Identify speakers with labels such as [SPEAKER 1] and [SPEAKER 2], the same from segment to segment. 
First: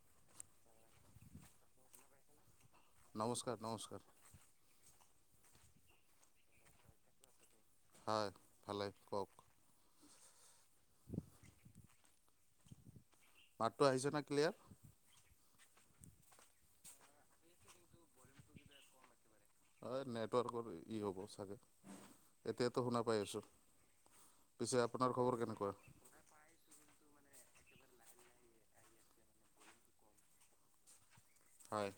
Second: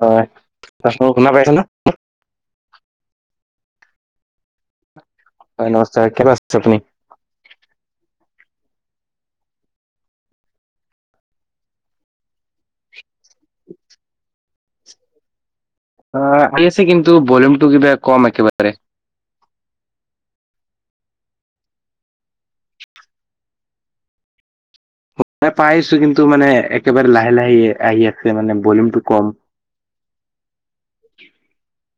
[SPEAKER 1] হয় ত শুনা পাইছা না?
[SPEAKER 2] নমস্কাৰ নমস্কাৰ।
[SPEAKER 1] হয় নমস্কাৰ কেনো আচ তুমি।
[SPEAKER 2] হয় ভালে কওক। মাতটো আহিছে নে ক্লিয়াৰ?
[SPEAKER 1] অ' আহি আছে কিন্তু ভলিউমটো কিবা কম একেবাৰে।
[SPEAKER 2] হয় নেটৱৰ্কৰ ই হ'ব চাগে, এতিয়াতো শুনা পাই আছো। পিছে আপ
[SPEAKER 1] পাইছোঁ কিন্তু মানে একেবাৰে লাহে লাহে আহি-আহি আছে মানে লিলউমটো কম।
[SPEAKER 2] হয়।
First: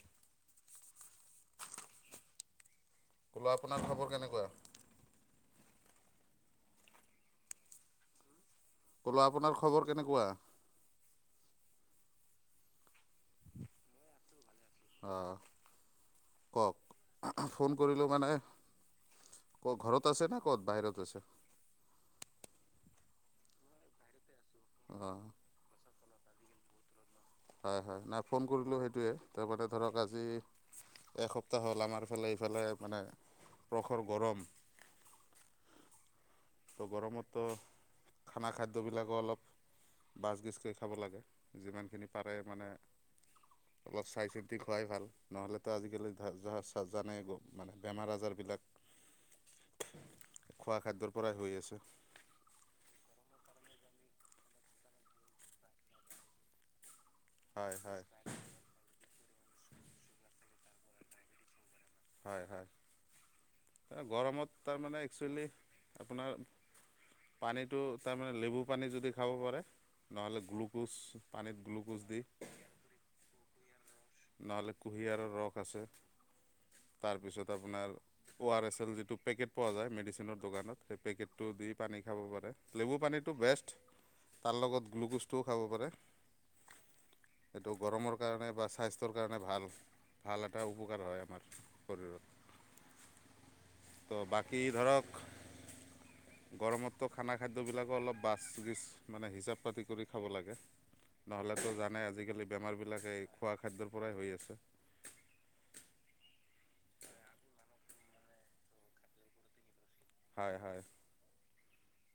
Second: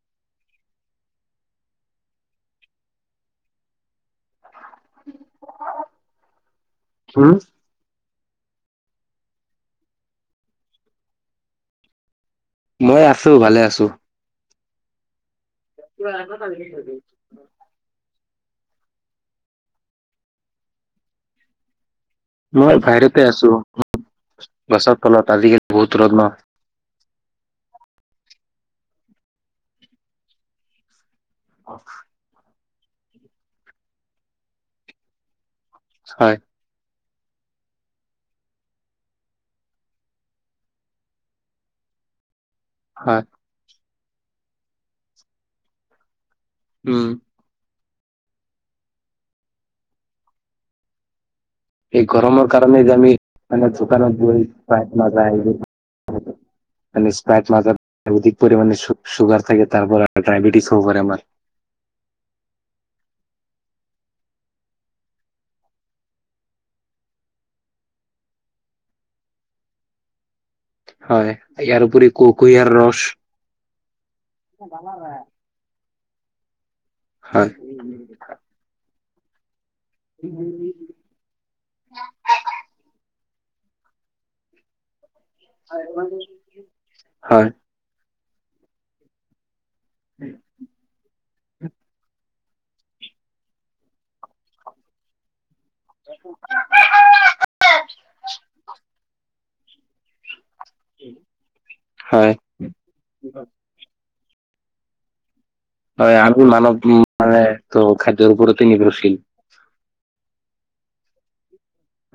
[SPEAKER 2] ক'লা আপোনাৰ খবৰ কেনেকুৱা?
[SPEAKER 1] হম?
[SPEAKER 2] ক'লো আপোনাৰ খবৰ কেনেকুৱা?
[SPEAKER 1] মই আছোঁ ভালে আছোঁ।
[SPEAKER 2] আহ।
[SPEAKER 1] কিবা এটা তাৰগেট নেকি?
[SPEAKER 2] ফোন কৰিলোঁ মানে, ক'ত ঘৰত আছে ন ক'ত বাহিৰত আছে?
[SPEAKER 1] মই বাহিৰতে আছোঁ
[SPEAKER 2] অঁ
[SPEAKER 1] গছৰ তলত আজিকালি বহুত ৰদ ন।
[SPEAKER 2] হয় হয়, নাই ফোন কৰিলোঁ সেইটোৱে তাৰমানে ধৰক আজি এসপ্তাহ হ'ল আমাৰ ইফালে ইফালে মানে প্ৰসৰ গৰম।
[SPEAKER 1] হয়।
[SPEAKER 2] ত' গৰমতো খানা খাদ্যবিলাকো অলপ বাচ গেচ কে খাব লাগে যিমানখিনি পাৰে মানে
[SPEAKER 1] হয়।
[SPEAKER 2] অলপ চাই চিতি খোৱুৱাই ভাল নহ'লেতো আজিকালি ধৰ [unintelligible]
[SPEAKER 1] উম।
[SPEAKER 2] জানেই। মানে বেমাৰ আজাৰবিলাক, খোৱা খাদ্যৰ পৰাই হৈ আছে।
[SPEAKER 1] এই গৰমৰ কাৰণে যে আমি মানে দোকানত গৈ স্পাৰাইত মাজা এইবোৰ নিশ্চয় [unintelligible]
[SPEAKER 2] হয় হয়
[SPEAKER 1] মাজাত অধিক পৰিমাণে চু-চুগাৰ থাকে তাৰপ ডায়াবেটিছ হ'ব পাৰে আমাৰ।
[SPEAKER 2] হয় হয়। গৰমত তাৰমানে একচুৱেলি আপোনাৰ পানীটো তাৰমানে লেবু পানী যদি খাব পাৰে নহ'লে গ্লুক গ্লুক'জ পানীত গ্লুক'জ দি।
[SPEAKER 1] য়াৰ ৰছ
[SPEAKER 2] নহ'লে কুঁহিয়াৰৰ ৰস আছে। তাৰপিছত
[SPEAKER 1] হয়,
[SPEAKER 2] আপোনাৰ ও আৰ এছ এল যিটো পেকেট পোৱা যায় মেডিচিনৰ দোকানত সেই পেকেটো দি পানী খাব পাৰে লেবু পানী তু বেছৰ্ট তাৰ লগত গ্লুকোজ সেই টো খাব পাৰে,
[SPEAKER 1] হয়,
[SPEAKER 2] সেইটো গৰমৰ কাৰণে বা স্বাস্থ্যৰ কাৰণে ভাল। ভাল এটা উপকাৰ হয় আমাৰ শৰীৰত। ত বাকী ধৰক গৰমতো খানা খাদ্যবিলাকো অলপ বাছ গছ মানে হিচাপ পাতি কৰি খাব লাগে নহ'লেতো জানে
[SPEAKER 1] হয়।
[SPEAKER 2] আজিকালি বেমাৰবিলাক এই খোৱা খাদ্যৰ পৰাই হৈ আছে।
[SPEAKER 1] হয়, আমি মানৱ মানে ত খাদ্যৰ ওপৰতে নিৰ্ভৰশীল।
[SPEAKER 2] হয়, হয়,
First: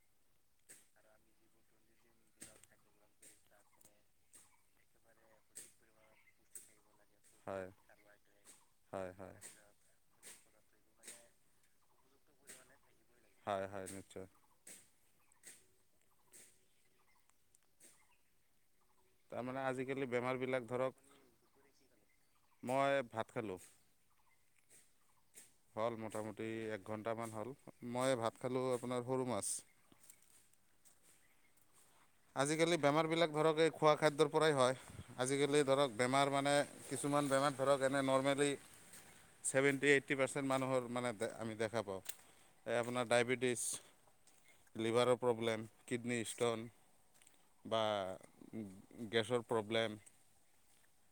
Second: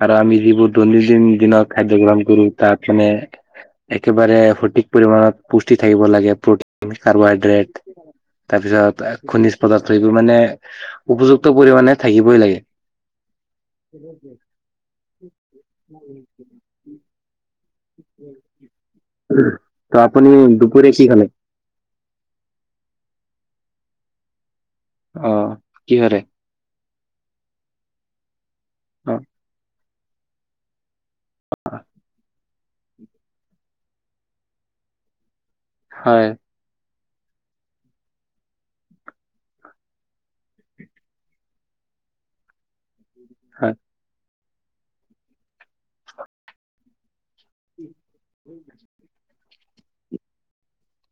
[SPEAKER 1] আৰু আমি যিবোৰ দৈনন্দিন দিনত খাদ্য গ্ৰহণ কৰো তাত মানে, একেবাৰে সঠিক পৰিমাণত পুষ্টি থাকিব লাগে
[SPEAKER 2] হয়
[SPEAKER 1] কাৰ্বহাইড্ৰেট
[SPEAKER 2] হয়
[SPEAKER 1] তাৰপিছত
[SPEAKER 2] হয়
[SPEAKER 1] খনিজ পদাৰ্থ এইবোৰ মানে উপযুক্ত পৰিমাণে থাকিবই লাগে।
[SPEAKER 2] হয়, হয়, নিশ্চয়।
[SPEAKER 1] [inaudible]
[SPEAKER 2] তাৰমানে আজিকালি
[SPEAKER 1] আপুনি
[SPEAKER 2] বেমাৰবিলাক ধৰক
[SPEAKER 1] দুপৰীয়া কি খালে?
[SPEAKER 2] মই ভাত খালোঁ
[SPEAKER 1] অ',
[SPEAKER 2] হ'ল
[SPEAKER 1] কিহেৰে?
[SPEAKER 2] মোটামুটি প্ৰতি একঘণ্টামান হ'ল মই ভাত খালোঁ আপোনাৰ
[SPEAKER 1] অ',
[SPEAKER 2] সৰু মাছ।
[SPEAKER 1] [inaudible]
[SPEAKER 2] আজিকালি বেমাৰবিলাক ধৰক এই খোৱা খাদ্যৰ পৰাই হয় আজিকালি ধৰক
[SPEAKER 1] হয়,
[SPEAKER 2] বেমাৰ মানে কিছুমান বেমাৰ ধৰক এনে নৰৰ্মেলি ছেভেনটি এইটি পাৰ্চেট মানুহৰ মানে আমি দেখা পাওঁ। এই আপোনাৰ
[SPEAKER 1] হয়,
[SPEAKER 2] ডায়েবেটিছ, লিভাৰৰ প্ৰব্লেম কিডনী ষ্টন। বা গেছৰ প্ৰব্লেম।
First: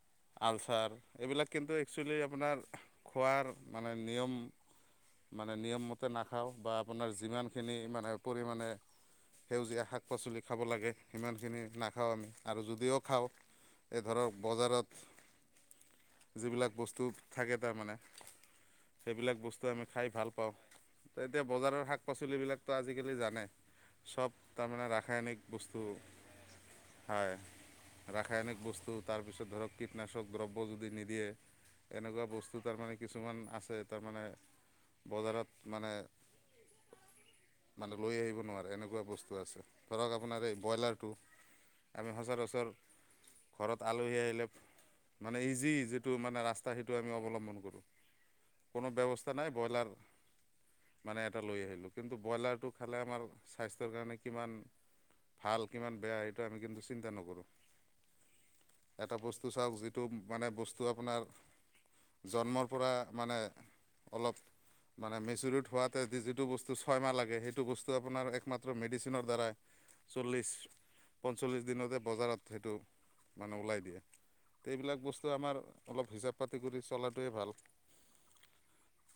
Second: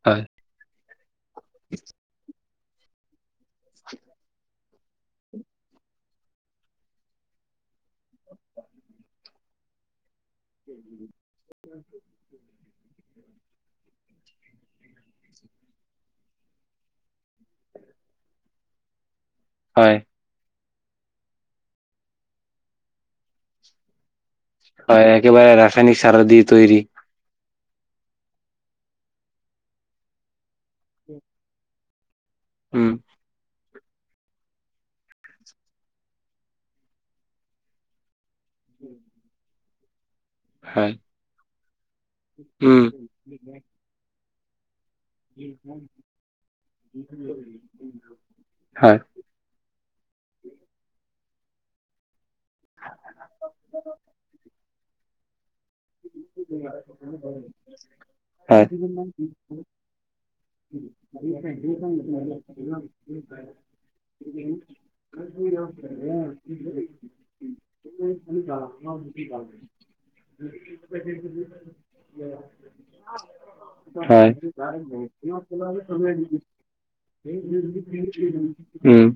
[SPEAKER 1] হয়,
[SPEAKER 2] আলচাৰ এইবিলাক কিন্তু একচুৱেলি আপোনাৰ খোৱাৰ মানে নিয়ম মানে নিয়মমতে নাখাওঁ বা আপোনাৰ যিমানখিনি মানে পৰিমাণে সেউজীয়া শাক-পাচলি খাব লাগে সিমানখিনি নাখাওঁ আমি আৰু যদিও খাওঁ এই ধৰক বজাৰত যিবিলাক বস্তু থাকে তাৰমানে সেইবিলাক বস্তু আমি
[SPEAKER 1] হয়,
[SPEAKER 2] খাই ভাল পাওঁ ত এতিয়া বজাৰৰ শাক পাচলিবিলাকতো আজিকালি জানে চব তাৰমানে
[SPEAKER 1] হয়,
[SPEAKER 2] ৰাসায়নিক
[SPEAKER 1] একেবাৰে
[SPEAKER 2] বস্তু
[SPEAKER 1] ৰাসায়নিক সাৰ দিয়ে দি তৈয়াৰী
[SPEAKER 2] হয় ৰাসায়নিক বস্তু তাৰপিছত ধৰক কীটনাশক দ্ৰব্য যদি নিদিয়ে, এনেকুৱা বস্তু
[SPEAKER 1] উম,
[SPEAKER 2] তাৰমানে কিছুমান আছে তাৰমানে বজাৰত মানে, মানে লৈ আহিব নোৱাৰে এনেকুৱা বস্তু আছে ধৰি লোক আপোনাৰ এই
[SPEAKER 1] হয়।
[SPEAKER 2] বয়লাৰ টো আমি সচৰাচৰ
[SPEAKER 1] উম।
[SPEAKER 2] ঘৰত আলহী আহিলে মানে ইজি যিটো মানে ৰাস্তা সেইটো আমি অৱলম্বন কৰোঁ। কোনো
[SPEAKER 1] হয়,
[SPEAKER 2] ব্যৱস্থা নাই ব্ৰইলাৰ মানে এটা লৈ আহিলোঁ কিন্তু ব্ৰইলাৰটো খালে আমাৰ স্বাস্থ্যৰ কাৰণে কিমান ভাল কিমান বেয়া সেইটো আমি কিন্তু চিন্তা নকৰোঁ।
[SPEAKER 1] হয়,
[SPEAKER 2] এটা বস্তু চাওক যিটো মানে বস্তু আপোনাৰ জন্মৰ পৰা মানে অলপ মানে মেচুৰিট হোৱাতে যিটো বস্তু ছয়মাহ লাগে সেইটো বস্তু আপোনাৰ একমাত্ৰ মেডিচিনৰ দ্বাৰাই
[SPEAKER 1] [unintelligible]
[SPEAKER 2] চল্লিছ পঞ্চল্লিছ দিনতে বজাৰত সেইটো মানে ওলাই দিয়ে
[SPEAKER 1] হয়।
[SPEAKER 2] এই এইবিলাক
[SPEAKER 1] উম,
[SPEAKER 2] বস্তু আমাৰ অলপ হিচাপ পাতি কৰি চলাটোৱে ভাল।
[SPEAKER 1] উম,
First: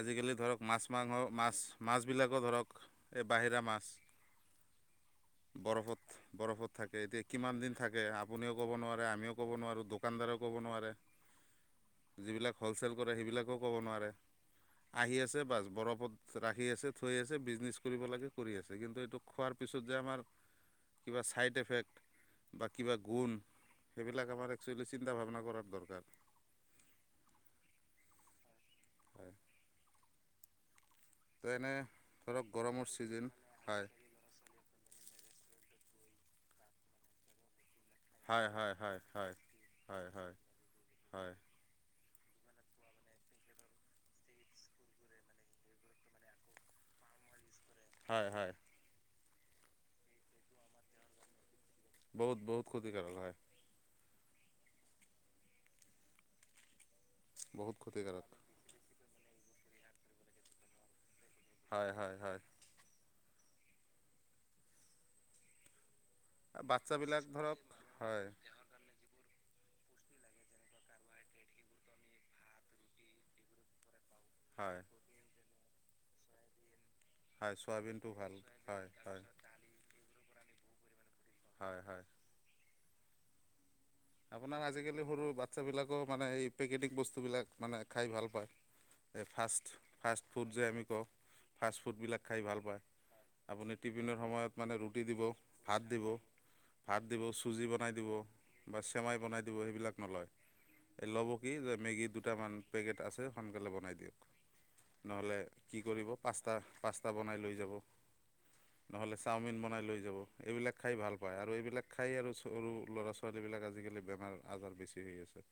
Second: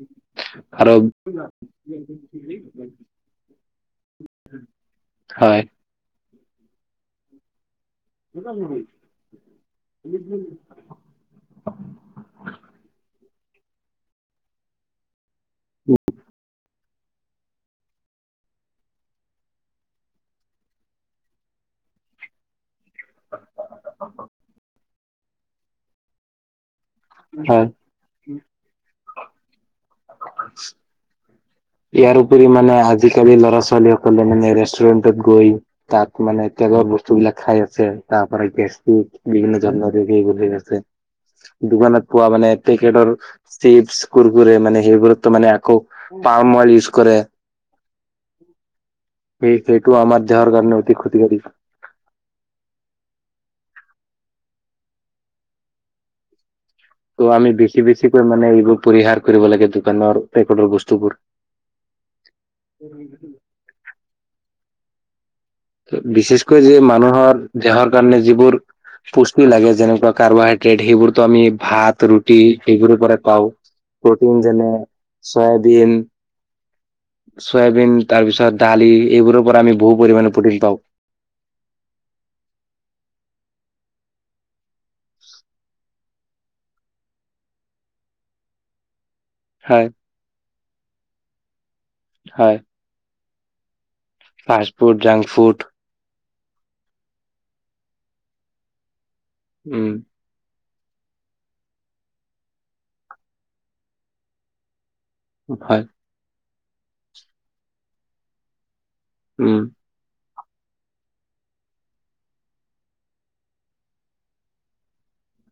[SPEAKER 2] আজিকালি ধৰক মাছ
[SPEAKER 1] আৰু
[SPEAKER 2] মাংস মাছ মাছ বিলাকো ধৰক এই বাহিৰা মাছ
[SPEAKER 1] হয়,
[SPEAKER 2] বৰফত বৰফত থাকে এতিয়া কিমান দিন থাকে কে আপুনিও ক'ব নোৱাৰে আমিও ক'ব নোৱাৰো দোকানদাৰেও ক'ব নোৱাৰে। যিবিলাক হ'লচেল কৰে সেইবিলাকো ক'ব নোৱাৰে আহি আছে বাছ বৰফত ৰাখি আছে থৈ আছে বিজনেছ কৰিব লাগে কৰি আছে কিন্তু এইটো খোৱাৰ পিছত যে আমাৰ কিবা ছাইড এফেক্ট বা কিবা গুণ সেইবিলাক আমাৰ একচুৱেলি চিন্তা ভাৱনা কৰাৰ দৰকাৰ। [inaudible]
[SPEAKER 1] হয়।
[SPEAKER 2] হয়।
[SPEAKER 1] [inaudible]
[SPEAKER 2] যেনে
[SPEAKER 1] ইয়াৰ উপৰি মানে আজিকালি ল'ৰা ছোৱালীৱেও [unintelligible] মানে ৰেষ্টুৰেন্টত গৈ তাত মানে তেলৰ বস্তুবিলাক খাই আছে। তাৰ পৰা
[SPEAKER 2] হয় হয় হয়
[SPEAKER 1] গেষ্টিক
[SPEAKER 2] হয়
[SPEAKER 1] বিভিন্ন যন্নো
[SPEAKER 2] হয়
[SPEAKER 1] [unintelligible]
[SPEAKER 2] হয়।
[SPEAKER 1] এইবুলি হৈ আছে।
[SPEAKER 2] হয়
[SPEAKER 1] দোকানত পোৱা মানে পেকেটৰ চিপছ কুৰকুৰে মানে সেইবোৰতো মানে আকৌ পাম অইল ইউজ কৰে।
[SPEAKER 2] হয় হয়।
[SPEAKER 1] সেই সেইটো আমাৰ দেহৰ কাৰণে অতি খুতিকাৰি
[SPEAKER 2] বহুত বহুত ক্ষতিকাৰক হয়।
[SPEAKER 1] ত' আমি
[SPEAKER 2] বহুত
[SPEAKER 1] বেছি বেছিকৈ
[SPEAKER 2] ক্ষতিকাৰক।
[SPEAKER 1] মানে এইবোৰ পৰিহাৰ কৰিব লাগে দোকানৰ পেকেটৰ বস্তুবোৰ।
[SPEAKER 2] হয় হয় হয়।
[SPEAKER 1] [inaudible] বিছেছকৈ
[SPEAKER 2] আৰু
[SPEAKER 1] যে
[SPEAKER 2] বাচ্ছাবিলাক
[SPEAKER 1] মানুহৰ
[SPEAKER 2] ধৰক
[SPEAKER 1] দেহৰ কাৰণে
[SPEAKER 2] হয়।
[SPEAKER 1] যিবোৰ পুষ্টি লাগে যেনেকুৱা কাৰ্বহাইড্ৰেট সেইবোৰতো আমি ভাত, ৰুটি সেইবোৰৰ পৰাই পাওঁ। প্ৰ'টিন যেনে,
[SPEAKER 2] হয়
[SPEAKER 1] চয়াবিন
[SPEAKER 2] হয়
[SPEAKER 1] চয়াবিন
[SPEAKER 2] চয়াবিনটো
[SPEAKER 1] তাৰ
[SPEAKER 2] ভাল
[SPEAKER 1] পিছত
[SPEAKER 2] হয়
[SPEAKER 1] দালি
[SPEAKER 2] হয়।
[SPEAKER 1] এইবোৰৰ পৰা আমি বহু পৰিমাণে প্ৰ'টিন পাওঁ।
[SPEAKER 2] হয় হয়। আপোনাৰ আজিকালি সৰু বাচ্ছাবিলাকেও মানে এই পেকেটিং বস্তুবিলাক মানে খাই ভাল পায়। এই ফাষ্ট,
[SPEAKER 1] হয়
[SPEAKER 2] ফাষ্ট ফুড যে আমি কওঁ ফাষ্ট ফুডবিলাক খাই
[SPEAKER 1] হয়
[SPEAKER 2] ভাল পায়। আপুনি টিফিনৰ সময়ত
[SPEAKER 1] ফাষ্ট
[SPEAKER 2] মানে
[SPEAKER 1] ফুড
[SPEAKER 2] ৰুটি দিব,
[SPEAKER 1] জাংক ফুড
[SPEAKER 2] ভাত দিব, ভাত দিব, চুজি বনাই দিব। বা চেমাই বনাই দিব
[SPEAKER 1] উম
[SPEAKER 2] সেইবিলাক নলয়। এই ল'ব কি যে মেগী দুটামান পেকেট আছে, সোনকালে বনাই দিয়ক। নহ'লে কি
[SPEAKER 1] হয়
[SPEAKER 2] কৰিব পাস্তা পাস্তা বনাই লৈ যাব। নহ'লে চাওমিন
[SPEAKER 1] উম
[SPEAKER 2] বনাই লৈ যাব। এইবিলাক খাই ভাল পায় আৰু এইবিলাক খাই আৰু ছো সৰু ল'ৰা ছোৱা ছোৱালীবিলাক আজিকালি বেমাৰ আজাৰ বেছি হৈ আছে।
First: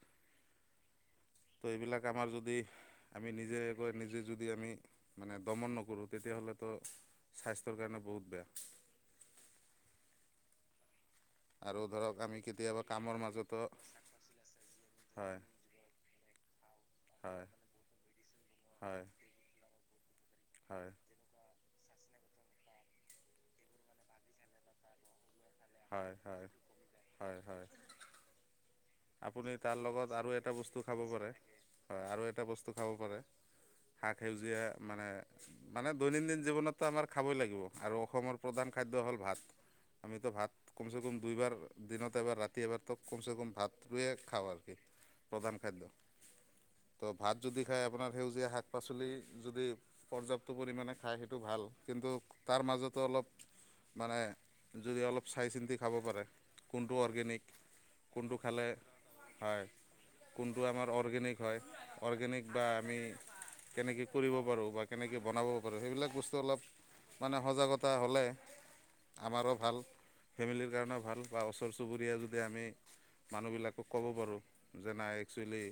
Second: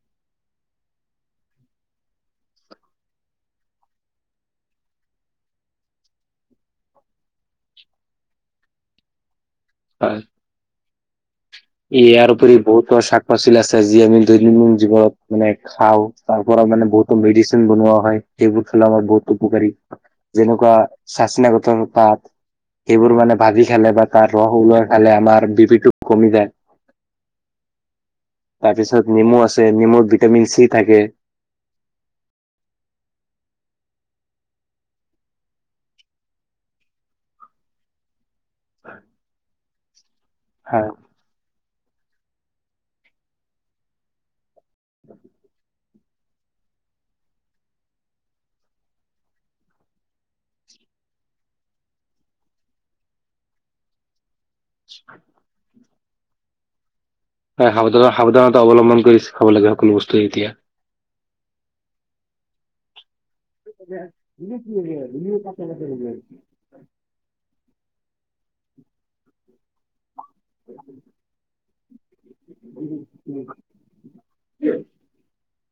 [SPEAKER 2] ত' এইবিলাক আমাৰ যদি আমি নিজে কৈ নিজে যদি আমি মানে দমন নকৰোঁ তেতিয়া হ'লেতো স্বাস্থ্যৰ কাৰণে বহুত বেয়া।
[SPEAKER 1] হয়।
[SPEAKER 2] আৰু
[SPEAKER 1] ই
[SPEAKER 2] ধৰক
[SPEAKER 1] ইয়াৰ
[SPEAKER 2] আমি
[SPEAKER 1] উপৰি
[SPEAKER 2] কেতিয়াবা
[SPEAKER 1] বহুতো
[SPEAKER 2] কামৰ
[SPEAKER 1] চাক
[SPEAKER 2] মাজতো
[SPEAKER 1] পাচলি আছে যি আমি দৈনন্দিন জীৱনত
[SPEAKER 2] হয়
[SPEAKER 1] মানে খাওঁ। তাৰ পৰা মানে বহুতো
[SPEAKER 2] হয়
[SPEAKER 1] মেডিচিন বনোৱা হয় এইবোৰ খালে আমাৰ
[SPEAKER 2] হয়
[SPEAKER 1] বহুত উপকাৰী যেনেকুৱা
[SPEAKER 2] হয়
[SPEAKER 1] চাঁচিনা গঠৰ পাত। সেইবোৰ মানে ভাজি খালে বা তাৰ ৰস ওলাই খালে আমাৰ বি পি টো
[SPEAKER 2] হয়
[SPEAKER 1] কমি
[SPEAKER 2] হয়।
[SPEAKER 1] যায়
[SPEAKER 2] হয় হয়।
[SPEAKER 1] তাৰপিছত নেমু
[SPEAKER 2] আপুনি
[SPEAKER 1] আছে
[SPEAKER 2] তাৰ
[SPEAKER 1] নেমুত
[SPEAKER 2] লগত আৰু
[SPEAKER 1] ভিটামিন
[SPEAKER 2] এটা
[SPEAKER 1] চি
[SPEAKER 2] বস্তু
[SPEAKER 1] থাকে
[SPEAKER 2] খাব পাৰে। হয় আৰু এটা বস্তু খাব পাৰে। শাক সেউজীয়া মানে, মানে দৈনন্দিন জীৱনতটো আমাৰ খাবই লাগিব আৰু অসমৰ প্ৰধান খাদ্য হ'ল ভাত। আমিতোঁ ভাত
[SPEAKER 1] হয়
[SPEAKER 2] কমচে কম দুইবাৰ দিনত এবাৰ, ৰাতি এবাৰতো কমচে কম ভাতটোৱে খাওঁ ভালকে। প্ৰধান খাদ্য। ত' ভাত যদি খাই আপোনাৰ সেউজীয়া শাক পাচলি যদি পৰ্যাপ্ত পৰিমাণে খাই সেইটো ভাল কিন্তু তাৰ মাজতোঁ অলপ, মানে যদি অলপ চাই চিন্তি খাব পাৰে। কোনটো অৰ্গেনিক
[SPEAKER 1] হয় সাৱধানা
[SPEAKER 2] কোনটো
[SPEAKER 1] সাৱধানতা
[SPEAKER 2] খালে
[SPEAKER 1] অৱলম্বন কৰিছে।
[SPEAKER 2] হয়। কোনটো আমাৰ অৰ্গেনিক হয় অৰ্গেনিক বা আমি কেনেকে কৰিব পাৰোঁ বা কেনেকে বনাব পাৰোঁ সেইবিলাক বস্তু অলপ মানে সজাগতা হ'লে আমাৰো ভাল। ফেমিলিৰ কাৰণেও ভাল বা ওচৰ চু চুবুৰীয়া যদি আমি মানুহবিলাক ক'ব পাৰোঁ যে নাই একচুৱেলী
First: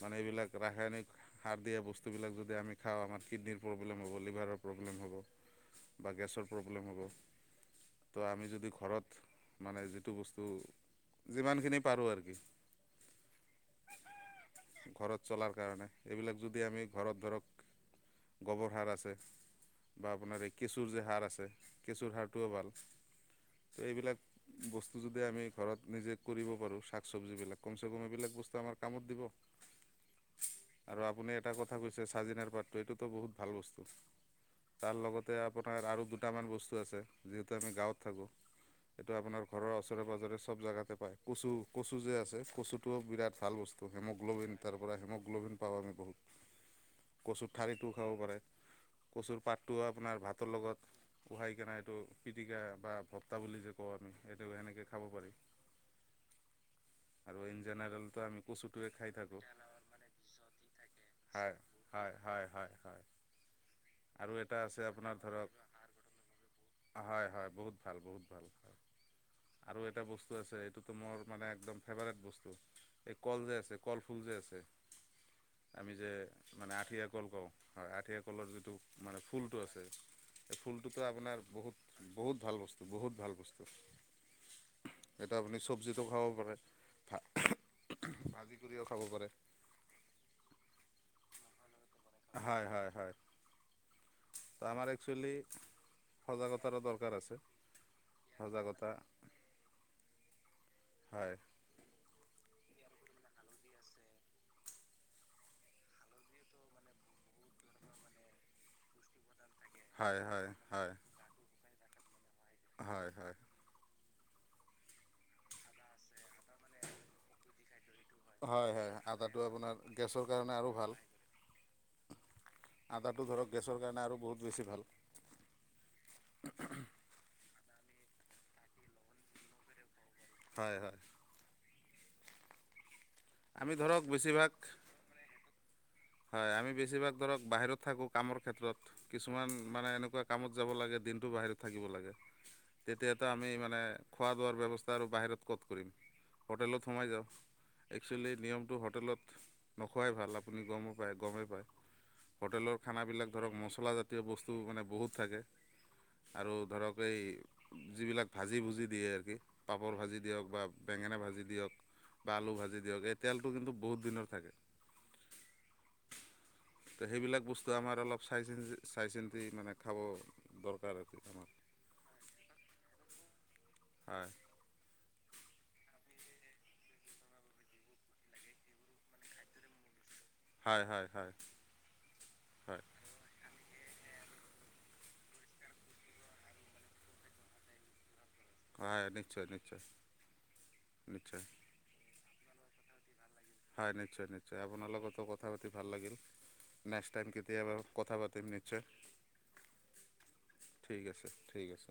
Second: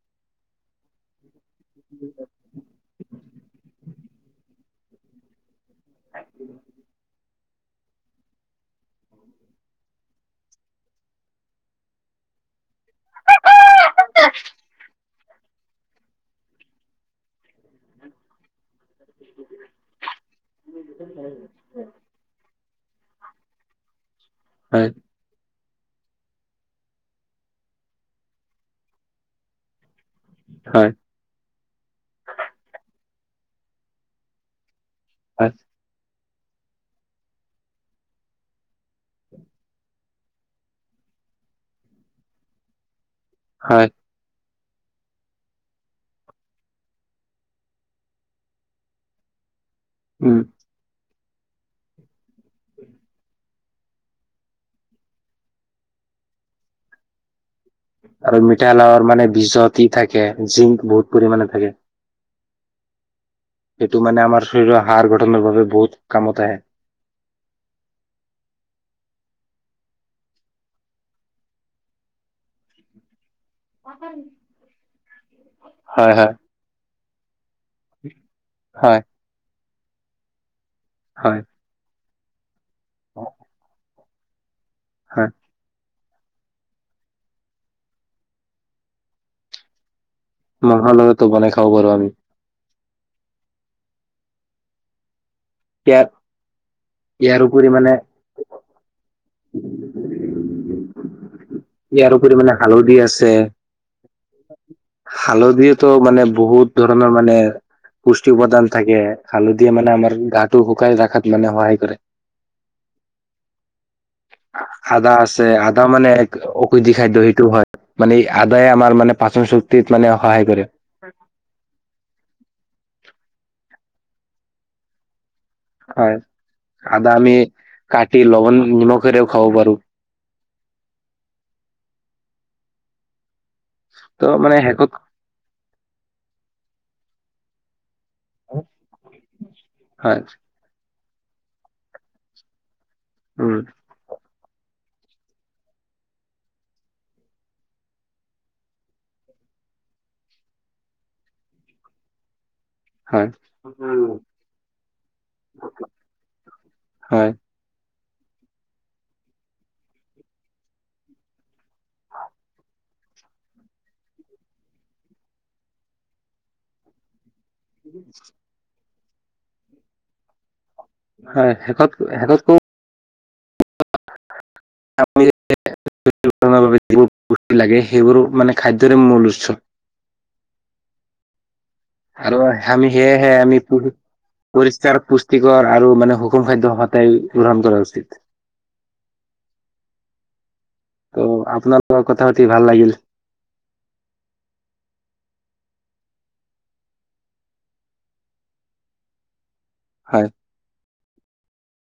[SPEAKER 2] মানে এইবিলাক ৰাসায়নিক সাৰ দিয়া বস্তুবিলাক যদি আমি খাওঁ আমাৰ কিডনীৰ প্ৰব্লেম হ'ব, লিভাৰৰ প্ৰব্লেম হ'ব। বা গেছৰ প্ৰব্লেম হ'ব। ত' আমি যদি ঘৰত মানে যিটো বস্তু যিমানখিনি পাৰোঁ আৰু [inaudible] ঘৰত চলাৰ কাৰণে এইবিলাক যদি আমি ঘৰত ধৰক গৱৰসাৰ আছে বা আপোনাৰ এই কেঁচুৰ যে সাৰ আছে, কেঁচুৰ সাৰটোও ভাল। এইবিলাক
[SPEAKER 1] হয়
[SPEAKER 2] বস্তু যদি আমি ঘৰত নিজে কৰিব পাৰোঁ শাক চবজিবিলাক কমচে কম এইবিলাক বস্তু আমাৰ কামত দিব,
[SPEAKER 1] হয়
[SPEAKER 2] আৰু আপুনি এটা কথা কৈছে চাজিনাৰ পাতো এইটো টো বহুত ভাল বস্তু, তাৰ লগতে
[SPEAKER 1] হয়
[SPEAKER 2] আপোনাৰ আৰু দুটামান বস্তু আছে যিহেতু আমি গাঁৱত থাকোঁ। সেইটো আপোনাৰ ঘৰৰ ওচৰে পাঁজৰে চব জেগাতে পায় কচু। কচু যে আছে কচুটোও বিৰাট ভাল
[SPEAKER 1] হয়
[SPEAKER 2] বস্তু হেম'গ্ল'বিন তাৰ পৰা হেমগ্ল'বিন পাওঁ আমি বহুত। কচুৰ ঠাৰিটোও খাব পাৰে, কচুৰ পাতটো আপোনাৰ
[SPEAKER 1] উম
[SPEAKER 2] ভাতৰ লগত ভূহাই কিনে এইটো পিটিকা বা ভত্তা বুলি যে কওঁ আমি এইটো সেনেকে খাব পাৰি। আৰু [unintelligible]
[SPEAKER 1] আৰু
[SPEAKER 2] কচুটোৱে
[SPEAKER 1] মিঠালাওৰ
[SPEAKER 2] খাই
[SPEAKER 1] মানে
[SPEAKER 2] থাকোঁ
[SPEAKER 1] বীজত ই থাকে জিংক বহুত পৰিমাণে
[SPEAKER 2] হয়
[SPEAKER 1] থাকে।
[SPEAKER 2] হয়, হয়, হয়, হয়।
[SPEAKER 1] সেইটো মানে
[SPEAKER 2] আৰু
[SPEAKER 1] আমাৰ
[SPEAKER 2] এটা আছে
[SPEAKER 1] শৰীৰৰ হাড়
[SPEAKER 2] আপোনাৰ
[SPEAKER 1] গঠনৰ
[SPEAKER 2] ধৰক
[SPEAKER 1] বাবে বহুত কামত আহে।
[SPEAKER 2] হয়, হয়, বহুত ভাল বহুত ভাল। হয়। আৰু এটা বস্তু আছে এইটোতো মোৰ মানে একদম ফেভাৰেট বস্তু, এই কলজেছ কলফুল যে আছে আমি যে
[SPEAKER 1] হয় হয়
[SPEAKER 2] মানে আঠিয়া কল কওঁ হয়, আঠিয়া কলৰ যিটো
[SPEAKER 1] হয়
[SPEAKER 2] মানে ফুলটো আছে। এই ফুলটোতো
[SPEAKER 1] হয়
[SPEAKER 2] আপোনাৰ বহুত, বহুত ভাল বস্তু, বহুত ভাল বস্তু।
[SPEAKER 1] হয়
[SPEAKER 2] এইটো আপুনি চব চবজিটো খাব পাৰে ভা-ভাজি কৰিও খাব পাৰে।
[SPEAKER 1] মহালয়াটো বনাই খাব পাৰোঁ আমি।
[SPEAKER 2] হয়, হয়, হয়। আমাৰ একচুৱেলি
[SPEAKER 1] ইয়াৰ
[SPEAKER 2] সজাগতাৰো দৰকাৰ আছে।
[SPEAKER 1] ইয়াৰ উপৰি মানে
[SPEAKER 2] সজাগতা হয়।
[SPEAKER 1] ইয়াৰ উপৰি মানে হালধি আছে হালধিতো মানে বহুত ধৰণৰ মানে পুষ্টি উপাদান থাকে। হালধিয়ে মানে আমাৰ
[SPEAKER 2] হয় হয়
[SPEAKER 1] গাটো
[SPEAKER 2] হয়
[SPEAKER 1] শুকাই ৰাখাত মানে সহায় কৰে।
[SPEAKER 2] হয়, হয়।
[SPEAKER 1] আদা আছে, আদা মানে ঔষধি খাদ্য সেইটো হয়, মানে আদায়ে
[SPEAKER 2] হয়
[SPEAKER 1] আমাৰ
[SPEAKER 2] হয়
[SPEAKER 1] মানে
[SPEAKER 2] আদাটো
[SPEAKER 1] পাচন
[SPEAKER 2] আপোনাৰ
[SPEAKER 1] শক্তিত মানে
[SPEAKER 2] গেছৰ
[SPEAKER 1] সহায়
[SPEAKER 2] কাৰণে
[SPEAKER 1] কৰে।
[SPEAKER 2] আৰু ভাল আদাটো ধৰক গেছৰ কাৰণে আৰু বহুত বেছি ভাল।
[SPEAKER 1] হয়, আদা আমি কাটি লৱণ নিমখৰেও খাব পাৰোঁ।
[SPEAKER 2] হয়, হয়। আমি ধৰক
[SPEAKER 1] ত'
[SPEAKER 2] বেছিভাগ
[SPEAKER 1] মানে শেষত
[SPEAKER 2] হয়, আমি বেছিভাগ ধৰক বাহিৰত থাকোঁ। কামৰ ক্ষেত্ৰত কিছুমান মানে
[SPEAKER 1] হয়
[SPEAKER 2] এনেকুৱা কামত যাব লাগে দিনটো বাহিৰত থাকিব লাগে। তেতিয়াতো আমি
[SPEAKER 1] উম
[SPEAKER 2] মানে খোৱা লোৱাৰ ব্যৱস্থা আৰু বাহিৰত ক'ত কৰিম, হোটেলত সোমাই যাওঁ। একচুৱেলী নিয়মটো হোটেলত নোখোৱাই ভাল আপুনি গমো পায় গমেই পায়, হোটেলৰ
[SPEAKER 1] হয়
[SPEAKER 2] খানাবিলাক ধৰক মচলাজাতীয় বস্তু মানে বহুত থাকে আৰু ধৰক
[SPEAKER 1] হয়
[SPEAKER 2] এই যিবিলাক ভাজি ভুজি দিয়ে আৰু কি পাপৰ ভাজি দিয়ক বা বেঙেনা ভাজি দিয়ক বা আলু ভাজি দি দিয়ক এই তেলটো কিন্তু বহুত দিনৰ থাকে, ত' সেইবিলাক বস্তু তো আমাৰ অলপ চাই চিটি, চাই চিন্তি মানে খাব দৰকাৰ আৰু আমাৰ
[SPEAKER 1] হয়, শেষত, শেষত কওঁ
[SPEAKER 2] হয়।
[SPEAKER 1] [unintelligible] বস্তু লাগে সেইবোৰ মানে খাদ্যৰে মূল উৎস
[SPEAKER 2] হয়, হয়, হয়।
[SPEAKER 1] আৰু
[SPEAKER 2] হয়
[SPEAKER 1] আমি, সেয়হে আমি, প পৰিষ্কাৰ পুষ্টিকৰ আৰু মানে সুষম খাদ্য সদায় গ্ৰহণ কৰা উচিত।
[SPEAKER 2] হয়, নিশ্চয়, নিশ্চয়, নিশ্চয়।
[SPEAKER 1] ক, কথা পাতি ভাল লাগিল
[SPEAKER 2] হয়, নিশ্চয়, নিশ্চয়, আপোনাৰ লগতো কথা পাতি ভাল লাগিল। নেক্সট টাইম কেতিয়াবা কথা পাতিম নিশ্চয়।
[SPEAKER 1] হয়।
[SPEAKER 2] ঠিক আছে, ঠিক আছে।